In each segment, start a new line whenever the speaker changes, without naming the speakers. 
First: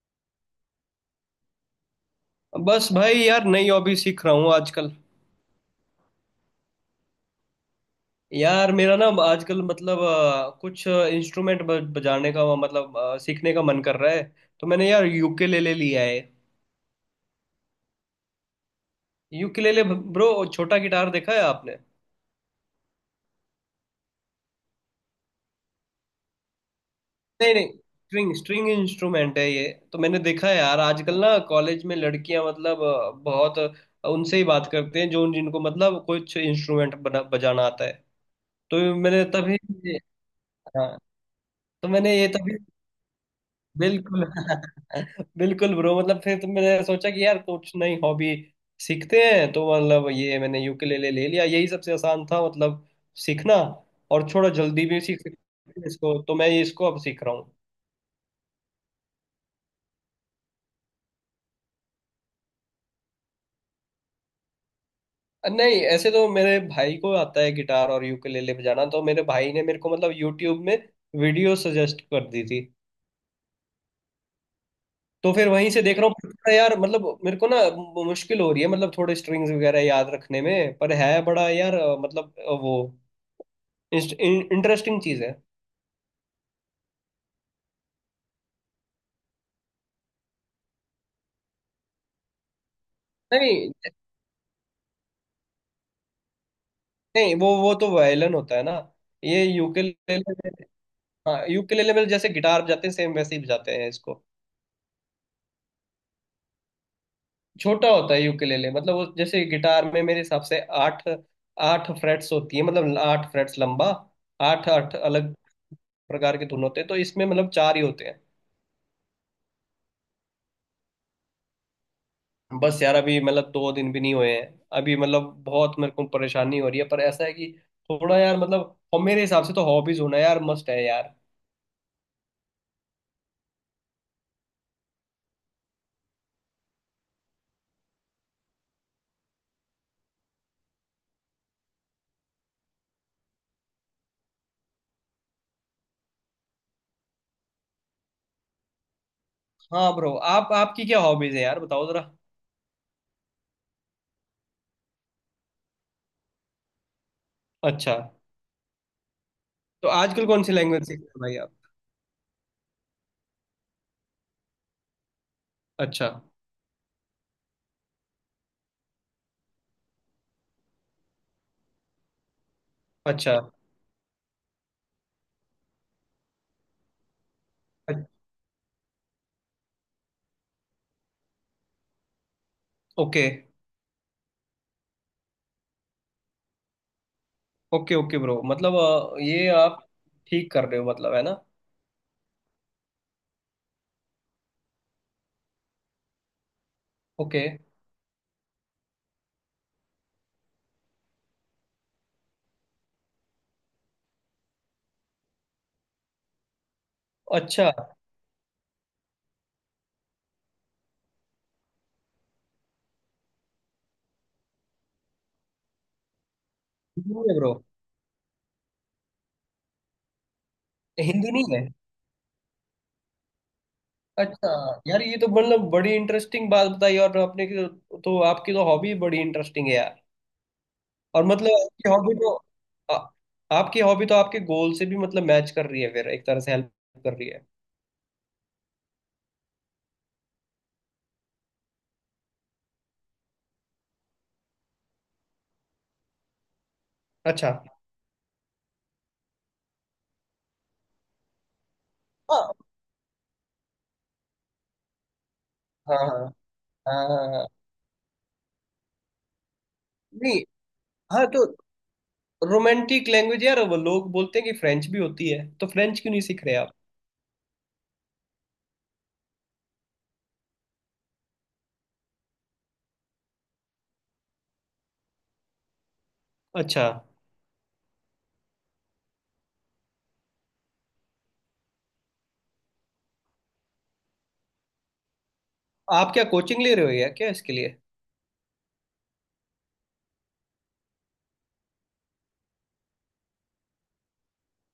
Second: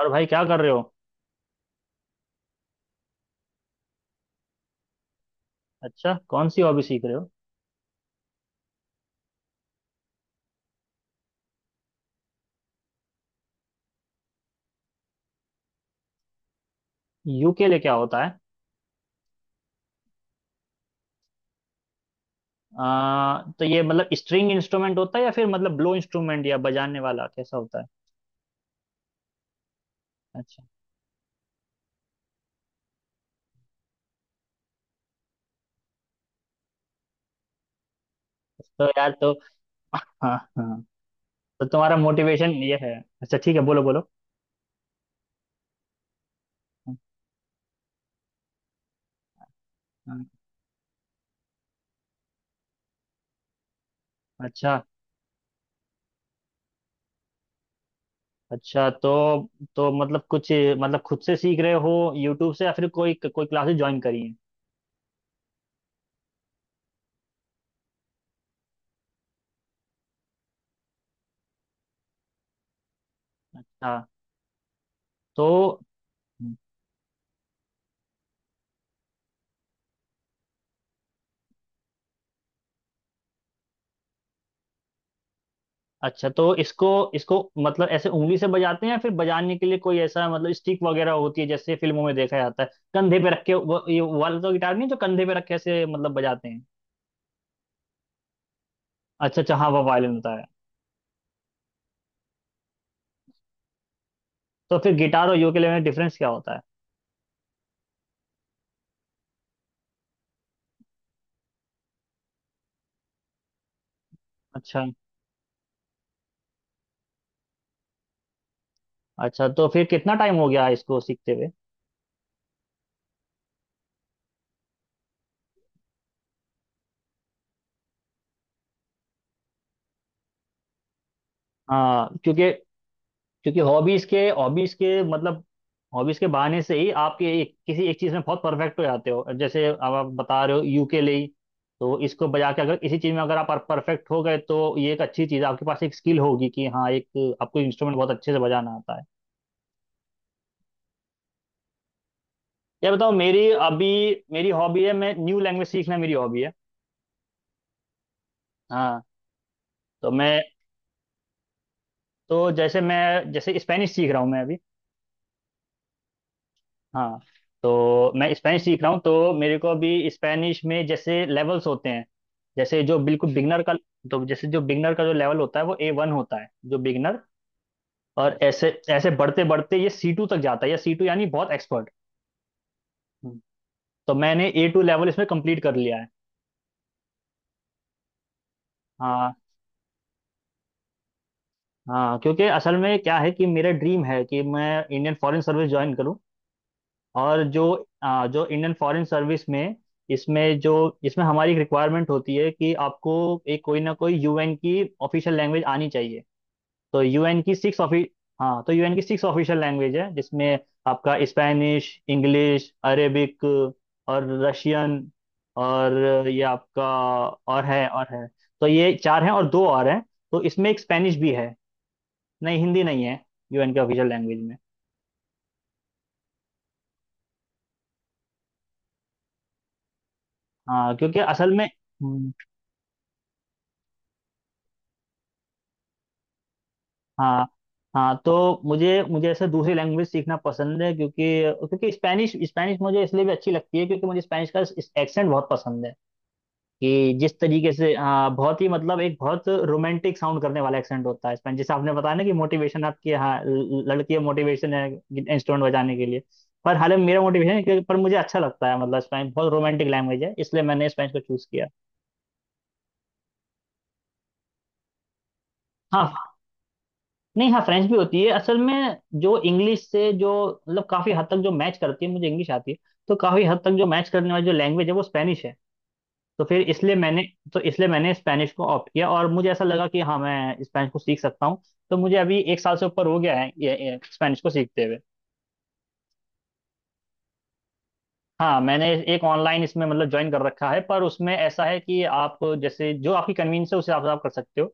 और भाई क्या कर रहे हो।
बस भाई यार नई हॉबी सीख रहा हूँ आजकल।
अच्छा कौन सी हॉबी सीख रहे हो।
यार मेरा ना आजकल मतलब कुछ इंस्ट्रूमेंट बजाने का मतलब सीखने का मन कर रहा है। तो मैंने यार यूकेलेले लिया है।
यूकेले क्या होता है।
Ukulele bro. छोटा गिटार देखा है आपने?
तो ये मतलब स्ट्रिंग इंस्ट्रूमेंट होता है या फिर मतलब ब्लो इंस्ट्रूमेंट या बजाने वाला
नहीं
कैसा
नहीं।
होता है।
स्ट्रिंग स्ट्रिंग इंस्ट्रूमेंट है ये। तो मैंने देखा है
अच्छा।
यार, आजकल ना कॉलेज में लड़कियां मतलब बहुत उनसे ही बात करते हैं जो जिनको मतलब कुछ इंस्ट्रूमेंट बना बजाना आता है।
तो
तो
यार
मैंने
तो
तभी।
हाँ हाँ।
हाँ।
तो
तो
तुम्हारा
मैंने ये
मोटिवेशन
तभी।
ये है। अच्छा ठीक है, बोलो बोलो।
बिल्कुल बिल्कुल ब्रो। मतलब फिर तो मैंने
हाँ।
सोचा कि यार कुछ नई हॉबी सीखते हैं, तो मतलब
हाँ।
ये मैंने यूकेलेले ले लिया। यही सबसे आसान था मतलब सीखना। और थोड़ा
अच्छा
जल्दी भी सीख सकते हैं इसको, तो मैं इसको अब सीख रहा हूँ।
अच्छा। तो मतलब कुछ मतलब खुद से सीख रहे हो, यूट्यूब से, या फिर कोई कोई क्लासेस ज्वाइन करी है।
नहीं, ऐसे तो मेरे भाई को आता है गिटार और यूकेलेले बजाना, तो मेरे भाई ने मेरे को मतलब यूट्यूब में वीडियो सजेस्ट कर दी थी।
हाँ।
तो फिर
तो
वहीं से देख रहा हूँ, पर थोड़ा यार मतलब मेरे को ना मुश्किल हो रही है मतलब थोड़े स्ट्रिंग्स वगैरह याद रखने में। पर है बड़ा यार मतलब वो इंटरेस्टिंग चीज है।
अच्छा, तो इसको इसको मतलब ऐसे उंगली से बजाते हैं या फिर बजाने के लिए कोई ऐसा मतलब स्टिक वगैरह होती है, जैसे फिल्मों में देखा जाता है कंधे पे रख के,
नहीं
वो ये वो वाला तो गिटार नहीं जो कंधे पे रख के ऐसे मतलब बजाते हैं।
नहीं, वो तो वायलिन होता है ना।
अच्छा
ये
अच्छा, हाँ वो वायलिन
यूकेलेले
होता है।
में, हाँ, यूकेलेले में जैसे गिटार बजाते हैं सेम वैसे ही बजाते हैं इसको।
तो फिर गिटार और यूकेलेले में डिफरेंस क्या होता है।
छोटा होता है यूकेलेले। मतलब वो जैसे गिटार में मेरे हिसाब से आठ आठ फ्रेट्स होती है, मतलब आठ फ्रेट्स लंबा, आठ
अच्छा।
आठ अलग प्रकार के धुन होते हैं। तो इसमें मतलब चार ही होते हैं।
अच्छा तो फिर कितना टाइम हो गया इसको सीखते हुए।
बस यार अभी मतलब 2 दिन भी नहीं हुए हैं। अभी मतलब बहुत मेरे को परेशानी हो रही है, पर ऐसा है कि थोड़ा यार मतलब, और मेरे हिसाब से तो हॉबीज होना यार मस्ट है यार।
हाँ क्योंकि, क्योंकि हॉबीज के बहाने से ही आप ये एक, किसी एक चीज में बहुत परफेक्ट हो जाते हो, जैसे अब आप बता रहे हो यूकेले ही, तो इसको बजा के अगर इसी चीज में अगर आप परफेक्ट हो गए तो ये एक अच्छी चीज है, आपके पास एक स्किल होगी कि हाँ एक आपको इंस्ट्रूमेंट बहुत अच्छे से बजाना आता है।
हाँ ब्रो, आप आपकी क्या हॉबीज है यार, बताओ जरा।
ये बताओ मेरी अभी मेरी हॉबी है, मैं न्यू लैंग्वेज सीखना मेरी हॉबी है।
अच्छा,
हाँ।
तो
तो
आजकल
मैं
कौन सी लैंग्वेज सीख रहे हो भाई आप?
तो जैसे मैं जैसे स्पेनिश सीख रहा हूँ मैं अभी।
अच्छा
हाँ। तो मैं स्पेनिश सीख रहा हूँ, तो मेरे को अभी स्पेनिश में जैसे लेवल्स होते हैं, जैसे जो बिल्कुल
अच्छा।
बिगनर का, तो जैसे जो बिगनर का जो लेवल होता है वो ए वन होता है जो बिगनर, और ऐसे ऐसे बढ़ते बढ़ते ये सी टू तक जाता है, या सी टू यानी बहुत एक्सपर्ट।
ओके
तो मैंने ए टू लेवल इसमें कंप्लीट कर लिया है।
ओके ओके ब्रो, मतलब
हाँ।
ये आप ठीक कर रहे हो मतलब, है ना?
हाँ क्योंकि असल में क्या है कि मेरा ड्रीम है कि मैं इंडियन फॉरेन सर्विस ज्वाइन करूँ, और
ओके।
जो आ, जो इंडियन फॉरेन सर्विस में, इसमें जो इसमें हमारी एक रिक्वायरमेंट होती है कि आपको एक कोई ना कोई यूएन की ऑफिशियल लैंग्वेज आनी चाहिए। तो यूएन की
अच्छा।
सिक्स ऑफि हाँ, तो यूएन की सिक्स ऑफिशियल लैंग्वेज है जिसमें आपका स्पेनिश, इंग्लिश, अरेबिक और रशियन, और ये आपका,
हिंदी है ब्रो।
और है, तो ये चार हैं और दो और हैं, तो इसमें एक स्पेनिश
हिंदी
भी
नहीं
है।
है।
नहीं, हिंदी नहीं है यूएन के ऑफिशियल लैंग्वेज
अच्छा।
में।
यार ये तो मतलब बड़ी इंटरेस्टिंग बात बताई और आपने की तो आपकी तो हॉबी बड़ी इंटरेस्टिंग है यार।
हाँ क्योंकि
और मतलब
असल में
आ, आपकी हॉबी तो आपके गोल से भी मतलब मैच कर रही है, फिर एक तरह से हेल्प कर रही है।
हाँ। हाँ तो मुझे मुझे ऐसे दूसरी लैंग्वेज सीखना पसंद है, क्योंकि क्योंकि स्पेनिश स्पेनिश मुझे इसलिए भी अच्छी लगती है क्योंकि मुझे स्पेनिश का एक्सेंट बहुत पसंद है, कि जिस
अच्छा।
तरीके से हाँ, बहुत ही मतलब एक बहुत रोमांटिक साउंड करने वाला एक्सेंट होता है स्पेनिश। जैसे आपने बताया ना कि
हाँ
मोटिवेशन आपकी हाँ लड़की मोटिवेशन है इंस्ट्रूमेंट बजाने के
हाँ
लिए। पर
हाँ
हालांकि मेरा
हाँ।
मोटिवेशन है कि- पर मुझे अच्छा लगता है मतलब स्पेनिश बहुत रोमांटिक लैंग्वेज है,
नहीं।
इसलिए मैंने स्पेनिश को
हाँ तो,
चूज किया।
रोमांटिक लैंग्वेज यार, वो लोग बोलते हैं कि फ्रेंच भी होती है, तो फ्रेंच क्यों नहीं
हाँ
सीख रहे आप?
नहीं, हाँ फ्रेंच भी होती है, असल में जो इंग्लिश से जो मतलब काफी हद तक जो मैच करती है, मुझे इंग्लिश आती है, तो काफी हद तक जो मैच करने वाली जो लैंग्वेज है वो स्पेनिश है। तो फिर
अच्छा।
इसलिए मैंने तो इसलिए मैंने स्पेनिश को ऑप्ट किया, और मुझे ऐसा लगा कि हाँ मैं स्पेनिश को सीख सकता हूँ। तो मुझे अभी एक साल से ऊपर हो गया है ये स्पेनिश को सीखते हुए।
आप क्या कोचिंग ले रहे हो या क्या इसके लिए?
हाँ मैंने एक ऑनलाइन इसमें मतलब ज्वाइन कर रखा है, पर उसमें ऐसा है कि आप जैसे जो आपकी कन्वीनियंस है उसे आप कर सकते हो।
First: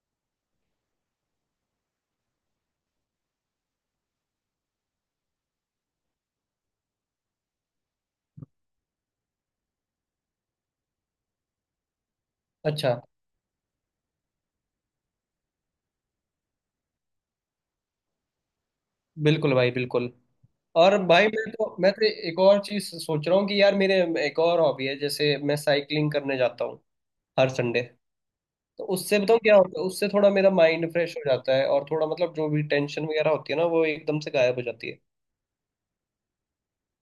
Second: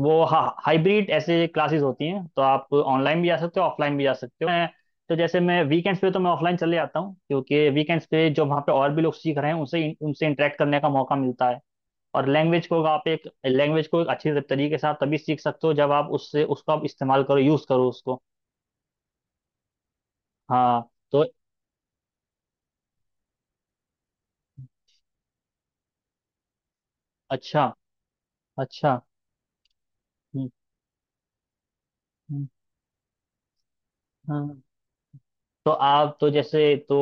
वो हाँ, हाइब्रिड ऐसे क्लासेस होती हैं, तो आप ऑनलाइन भी जा सकते हो ऑफलाइन भी जा सकते हो। मैं तो जैसे मैं वीकेंड्स पे तो मैं ऑफलाइन चले जाता हूँ, क्योंकि वीकेंड्स पे जो वहाँ पे और भी लोग सीख रहे हैं उनसे उनसे इंटरेक्ट करने का मौका मिलता है। और लैंग्वेज को
अच्छा।
आप एक लैंग्वेज को एक अच्छी तरीके से आप तभी सीख सकते हो जब आप उससे उसको आप इस्तेमाल करो, यूज़ करो उसको।
बिल्कुल भाई बिल्कुल।
हाँ
और
तो
भाई मैं तो एक और चीज सोच रहा हूँ कि यार, मेरे एक और हॉबी है, जैसे मैं साइकिलिंग करने जाता हूँ हर
अच्छा
संडे। तो
अच्छा।
उससे बताऊँ क्या होता है, उससे थोड़ा
हम्म,
मेरा माइंड फ्रेश हो जाता है, और थोड़ा मतलब
हम्म,
जो भी टेंशन वगैरह होती है ना, वो एकदम से गायब
हाँ।
हो जाती है।
तो आप तो जैसे तो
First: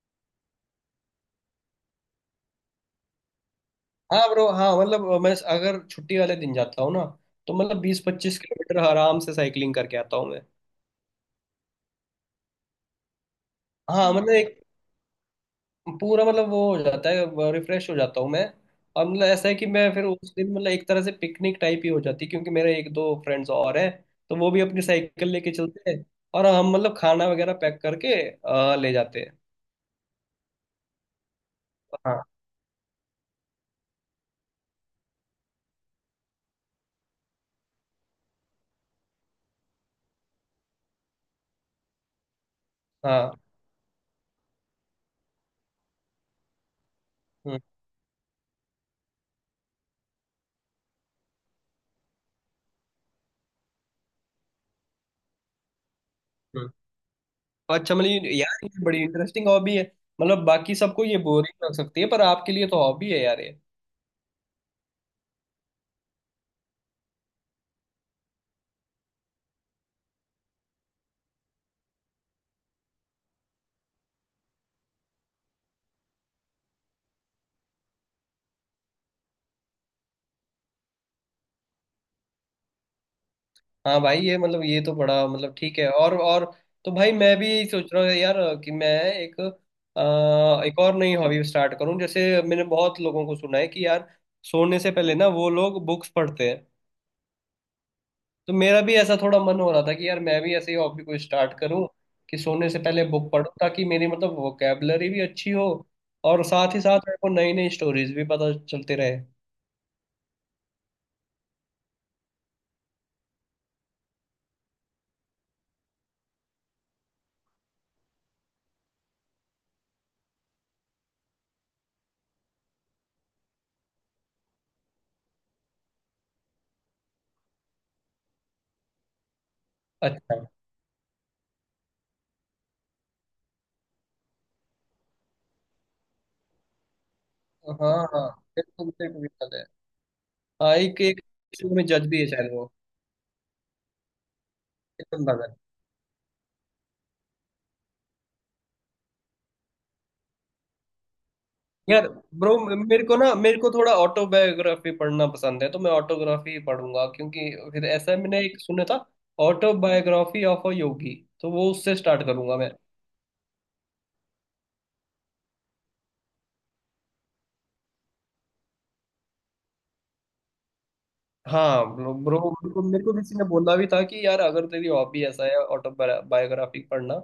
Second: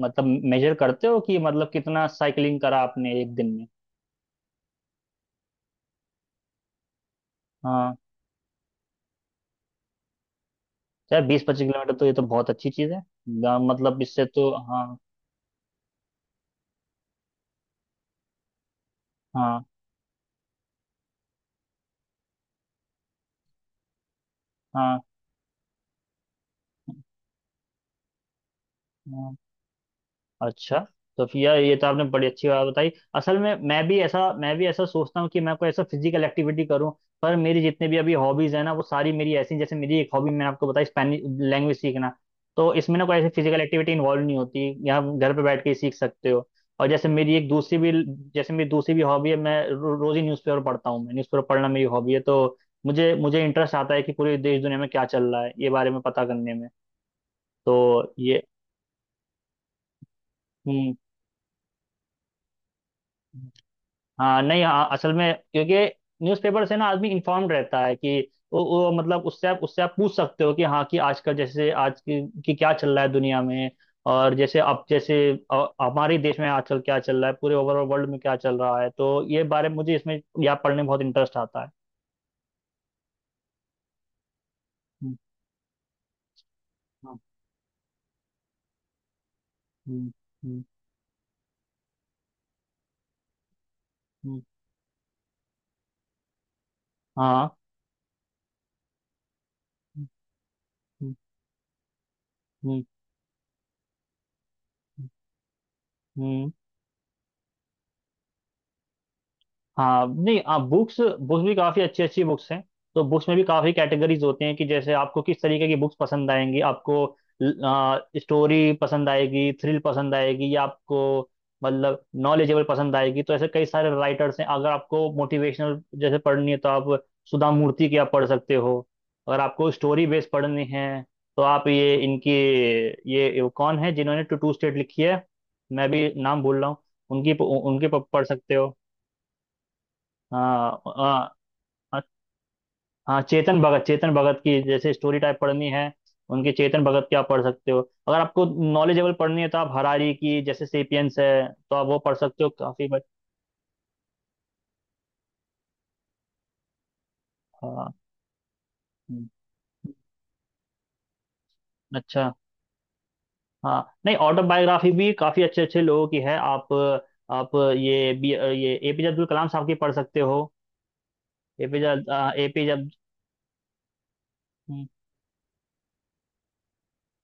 मतलब मेजर करते हो कि मतलब कितना साइकिलिंग करा आपने एक दिन में।
हाँ ब्रो, हाँ मतलब मैं अगर छुट्टी वाले दिन जाता हूँ ना, तो मतलब
हाँ,
20-25 किलोमीटर आराम से साइकिलिंग करके आता हूँ मैं।
चाहे बीस पच्चीस किलोमीटर तो ये तो बहुत अच्छी चीज़ है, मतलब
हाँ
इससे
मतलब
तो
एक
हाँ।
पूरा मतलब वो हो जाता है, रिफ्रेश हो जाता हूँ मैं। और मतलब ऐसा है
हाँ।
कि मैं फिर उस दिन मतलब एक तरह से पिकनिक टाइप ही हो जाती है, क्योंकि मेरे एक दो फ्रेंड्स और हैं। तो वो भी अपनी
हाँ।
साइकिल लेके चलते हैं, और हम मतलब खाना वगैरह पैक करके ले जाते
हाँ।
हैं।
अच्छा, तो फिर यार ये तो आपने
हाँ
बड़ी अच्छी बात बताई, असल में मैं भी ऐसा सोचता हूँ कि मैं कोई ऐसा फिजिकल एक्टिविटी करूँ, पर मेरी जितने भी अभी हॉबीज है ना वो सारी मेरी ऐसी हैं, जैसे मेरी एक हॉबी मैंने आपको बताई स्पेनिश लैंग्वेज सीखना, तो इसमें ना कोई ऐसी
हाँ।
फिजिकल एक्टिविटी इन्वॉल्व नहीं होती, या आप घर पे बैठ के ही सीख सकते हो। और जैसे मेरी एक
हम्म,
दूसरी भी जैसे मेरी दूसरी भी हॉबी है, मैं रोज ही न्यूज़पेपर पढ़ता हूँ, मैं न्यूज़पेपर पढ़ना मेरी हॉबी है। तो मुझे मुझे इंटरेस्ट आता है कि पूरे देश दुनिया में क्या चल रहा है ये बारे में पता करने में।
हम्म। अच्छा मतलब
तो ये
यार ये बड़ी इंटरेस्टिंग हॉबी है, मतलब बाकी
हम्म
सबको ये बोरिंग लग सकती है, पर आपके लिए तो हॉबी है यार ये।
हाँ, नहीं हाँ असल में क्योंकि न्यूज़पेपर से ना आदमी इन्फॉर्म्ड रहता है कि वो मतलब उससे आप पूछ सकते हो कि हाँ कि आजकल जैसे आज की क्या चल रहा है दुनिया में, और जैसे अब जैसे हमारे देश में आजकल क्या चल रहा है, पूरे ओवरऑल वर्ल्ड में क्या चल रहा है, तो ये बारे में मुझे इसमें या पढ़ने में बहुत इंटरेस्ट आता है।
हाँ भाई, ये मतलब ये तो
हम्म,
बड़ा मतलब ठीक है। और तो भाई
हाँ।
मैं भी यही सोच रहा हूँ यार, कि मैं
हम्म, हम्म,
एक और नई हॉबी स्टार्ट करूँ, जैसे मैंने बहुत लोगों को सुना है कि यार
हम्म,
सोने से पहले ना वो लोग बुक्स पढ़ते हैं।
हाँ।
तो मेरा भी ऐसा थोड़ा मन हो रहा था
हम्म,
कि यार मैं भी ऐसे ही हॉबी को स्टार्ट करूँ, कि सोने से
हम्म,
पहले बुक पढूं, ताकि मेरी मतलब वोकेबलरी भी अच्छी हो, और
हम्म,
साथ ही साथ मेरे को नई नई स्टोरीज भी पता चलते रहे।
हाँ नहीं, आप बुक्स बुक्स भी काफ़ी अच्छी अच्छी बुक्स हैं, तो बुक्स में भी काफ़ी कैटेगरीज होते हैं कि जैसे आपको किस तरीके की बुक्स पसंद आएंगी, आपको स्टोरी पसंद आएगी, थ्रिल पसंद आएगी, या आपको मतलब नॉलेजेबल पसंद आएगी। तो ऐसे कई सारे राइटर्स हैं, अगर आपको मोटिवेशनल जैसे पढ़नी है तो आप सुधा मूर्ति की आप पढ़ सकते हो। अगर आपको स्टोरी बेस्ड
अच्छा।
पढ़नी है तो आप ये इनकी, ये कौन है जिन्होंने टू टू स्टेट लिखी है, मैं भी नाम भूल रहा हूँ,
हाँ हाँ।
पढ़ सकते हो।
बिल्कुल बिल्कुल बिल्कुल है।
हाँ
हाँ एक
हाँ।
एक में
अ-
जज भी है शायद वो।
हाँ चेतन भगत, चेतन भगत की जैसे स्टोरी
एकदम
टाइप
भगत।
पढ़नी है उनके चेतन भगत की आप पढ़ सकते हो। अगर आपको नॉलेजेबल पढ़नी है तो आप हरारी की जैसे सेपियंस है तो आप वो
यार
पढ़ सकते हो
ब्रो,
काफी, बट
मेरे को थोड़ा ऑटोबायोग्राफी पढ़ना पसंद है, तो मैं ऑटोग्राफी ही पढ़ूंगा। क्योंकि फिर
हाँ।
ऐसा मैंने एक सुना था,
हम्म,
ऑटोबायोग्राफी ऑफ अ योगी, तो वो उससे स्टार्ट
अच्छा।
करूंगा मैं।
हाँ नहीं, ऑटोबायोग्राफी भी काफी अच्छे अच्छे लोगों की है, आप ये एपीजे अब्दुल कलाम साहब की पढ़ सकते हो।
हाँ
एपीजे
ब्रो ब्रो, मेरे
एपीजे
को मेरे को किसी ने बोला भी था कि यार अगर
हम्म
तेरी हॉबी ऐसा है ऑटोबायोग्राफी पढ़ना,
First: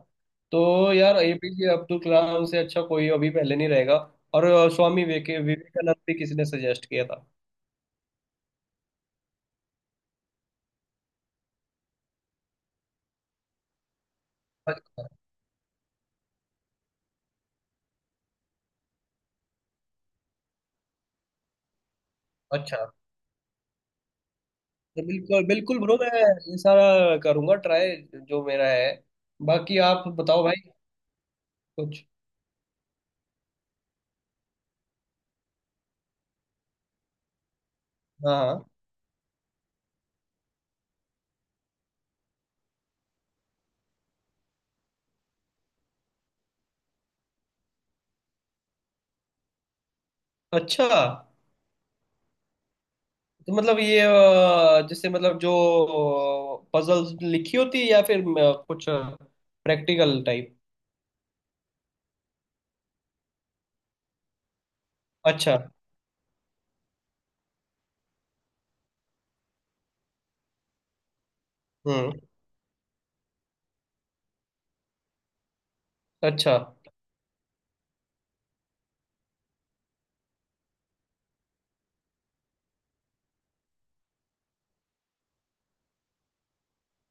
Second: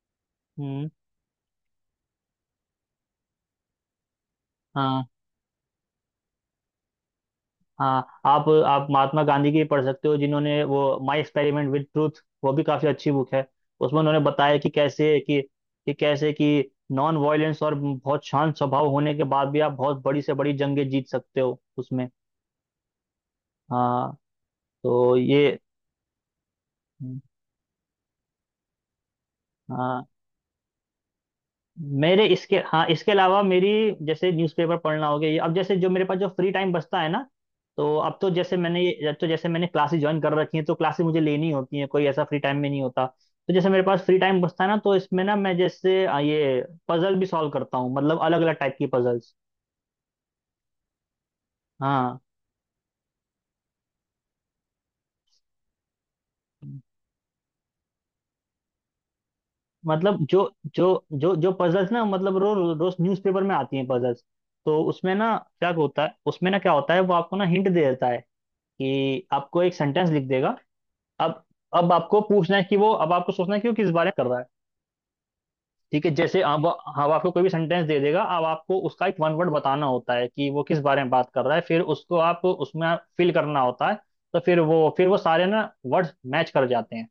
हम्म,
तो यार एपीजे अब्दुल कलाम से अच्छा कोई अभी पहले नहीं रहेगा। और
हाँ।
स्वामी विवेकानंद भी किसी ने सजेस्ट किया था।
हाँ आप महात्मा गांधी की पढ़ सकते हो, जिन्होंने वो माई एक्सपेरिमेंट विद ट्रूथ, वो भी काफी अच्छी बुक है। उसमें उन्होंने बताया कि कैसे कि कैसे कि नॉन वायलेंस और बहुत शांत स्वभाव होने के बाद भी आप बहुत बड़ी से बड़ी जंगें जीत सकते हो उसमें।
अच्छा।
हाँ
तो
तो
बिल्कुल
ये
बिल्कुल ब्रो, मैं ये सारा करूंगा ट्राई, जो मेरा है। बाकी आप
हाँ।
बताओ भाई कुछ।
मेरे इसके हाँ इसके अलावा मेरी जैसे न्यूज़पेपर पढ़ना हो गया ये, अब जैसे जो मेरे पास जो फ्री टाइम बचता है ना, तो
हाँ हाँ।
अब तो जैसे मैंने क्लासेस ज्वाइन कर रखी हैं तो क्लासेस मुझे लेनी होती हैं, कोई ऐसा फ्री टाइम में नहीं होता। तो जैसे मेरे पास फ्री टाइम बचता है ना तो इसमें ना मैं जैसे ये पजल भी सॉल्व करता हूँ, मतलब अलग अलग टाइप की पजल्स।
अच्छा,
हाँ
तो मतलब ये जैसे मतलब जो पजल्स लिखी होती है, या फिर कुछ प्रैक्टिकल
मतलब जो,
टाइप?
जो पजल्स ना, मतलब रो, रो, रोज न्यूज़पेपर में आती हैं पजल्स, तो उसमें ना
अच्छा।
क्या होता है, उसमें ना क्या होता है वो आपको ना हिंट दे देता है कि आपको एक सेंटेंस लिख देगा, अब अब
हम्म।
आपको पूछना है कि वो अब आपको सोचना है कि वो किस बारे में कर रहा है। ठीक है, जैसे
अच्छा।
अब आपको कोई भी सेंटेंस दे देगा, अब आपको उसका एक वन वर्ड बताना होता है कि वो किस बारे में बात कर रहा है, फिर उसको आप उसमें फिल करना होता है, तो फिर वो सारे ना वर्ड्स मैच कर जाते हैं।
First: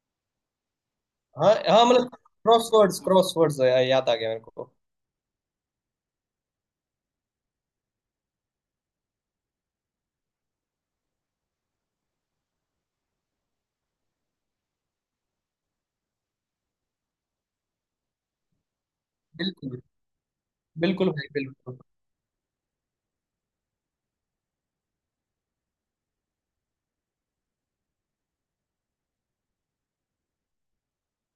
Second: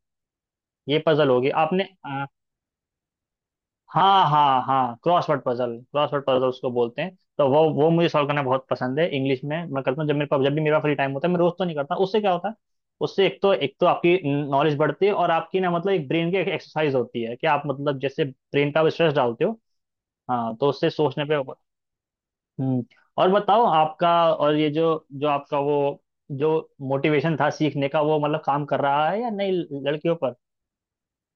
ये पजल होगी
हाँ हाँ,
आपने।
मतलब क्रॉसवर्ड्स क्रॉसवर्ड्स, याद आ
हाँ
गया मेरे
हाँ
को।
हाँ, क्रॉसवर्ड पजल उसको बोलते हैं, तो वो मुझे सॉल्व करना बहुत पसंद है, इंग्लिश में मैं करता हूँ, जब मेरे पास जब भी मेरा फ्री टाइम होता है, मैं रोज तो नहीं करता। उससे क्या होता है, उससे एक तो आपकी नॉलेज बढ़ती है, और आपकी ना मतलब एक ब्रेन की एक एक्सरसाइज होती है कि आप मतलब जैसे ब्रेन पे आप स्ट्रेस डालते हो।
बिल्कुल
हाँ, तो उससे
बिल्कुल
सोचने
भाई
पे
बिल्कुल।
हम्म और बताओ आपका, और ये जो जो आपका वो जो मोटिवेशन था सीखने का वो मतलब काम कर रहा है या नहीं, लड़कियों पर।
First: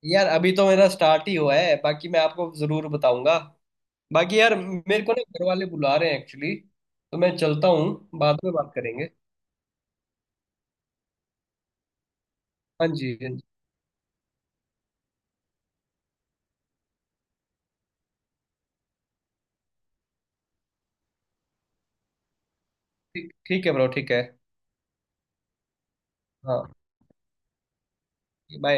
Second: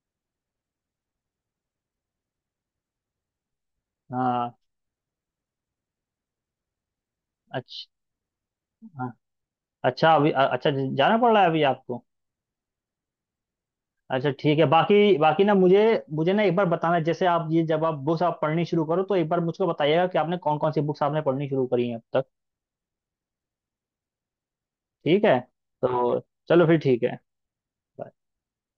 यार अभी तो मेरा स्टार्ट ही हुआ है, बाकी मैं आपको जरूर बताऊंगा। बाकी यार
हाँ।
मेरे को ना घर वाले बुला रहे हैं एक्चुअली, तो मैं चलता
अच्छा।
हूँ, बाद में बात करेंगे।
हाँ। अच्छा अभी, अच्छा जाना पड़ रहा है अभी आपको।
हाँ जी। हाँ जी।
अच्छा ठीक है, बाकी बाकी ना मुझे मुझे ना एक बार बताना, जैसे आप ये जब आप बुक्स आप पढ़नी शुरू करो तो एक बार मुझको बताइएगा कि आपने कौन कौन सी बुक्स आपने पढ़नी शुरू करी हैं अब तक।
ठीक ठीक है ब्रो। ठीक है।
ठीक है, तो चलो
हाँ।
फिर ठीक है।
बाय।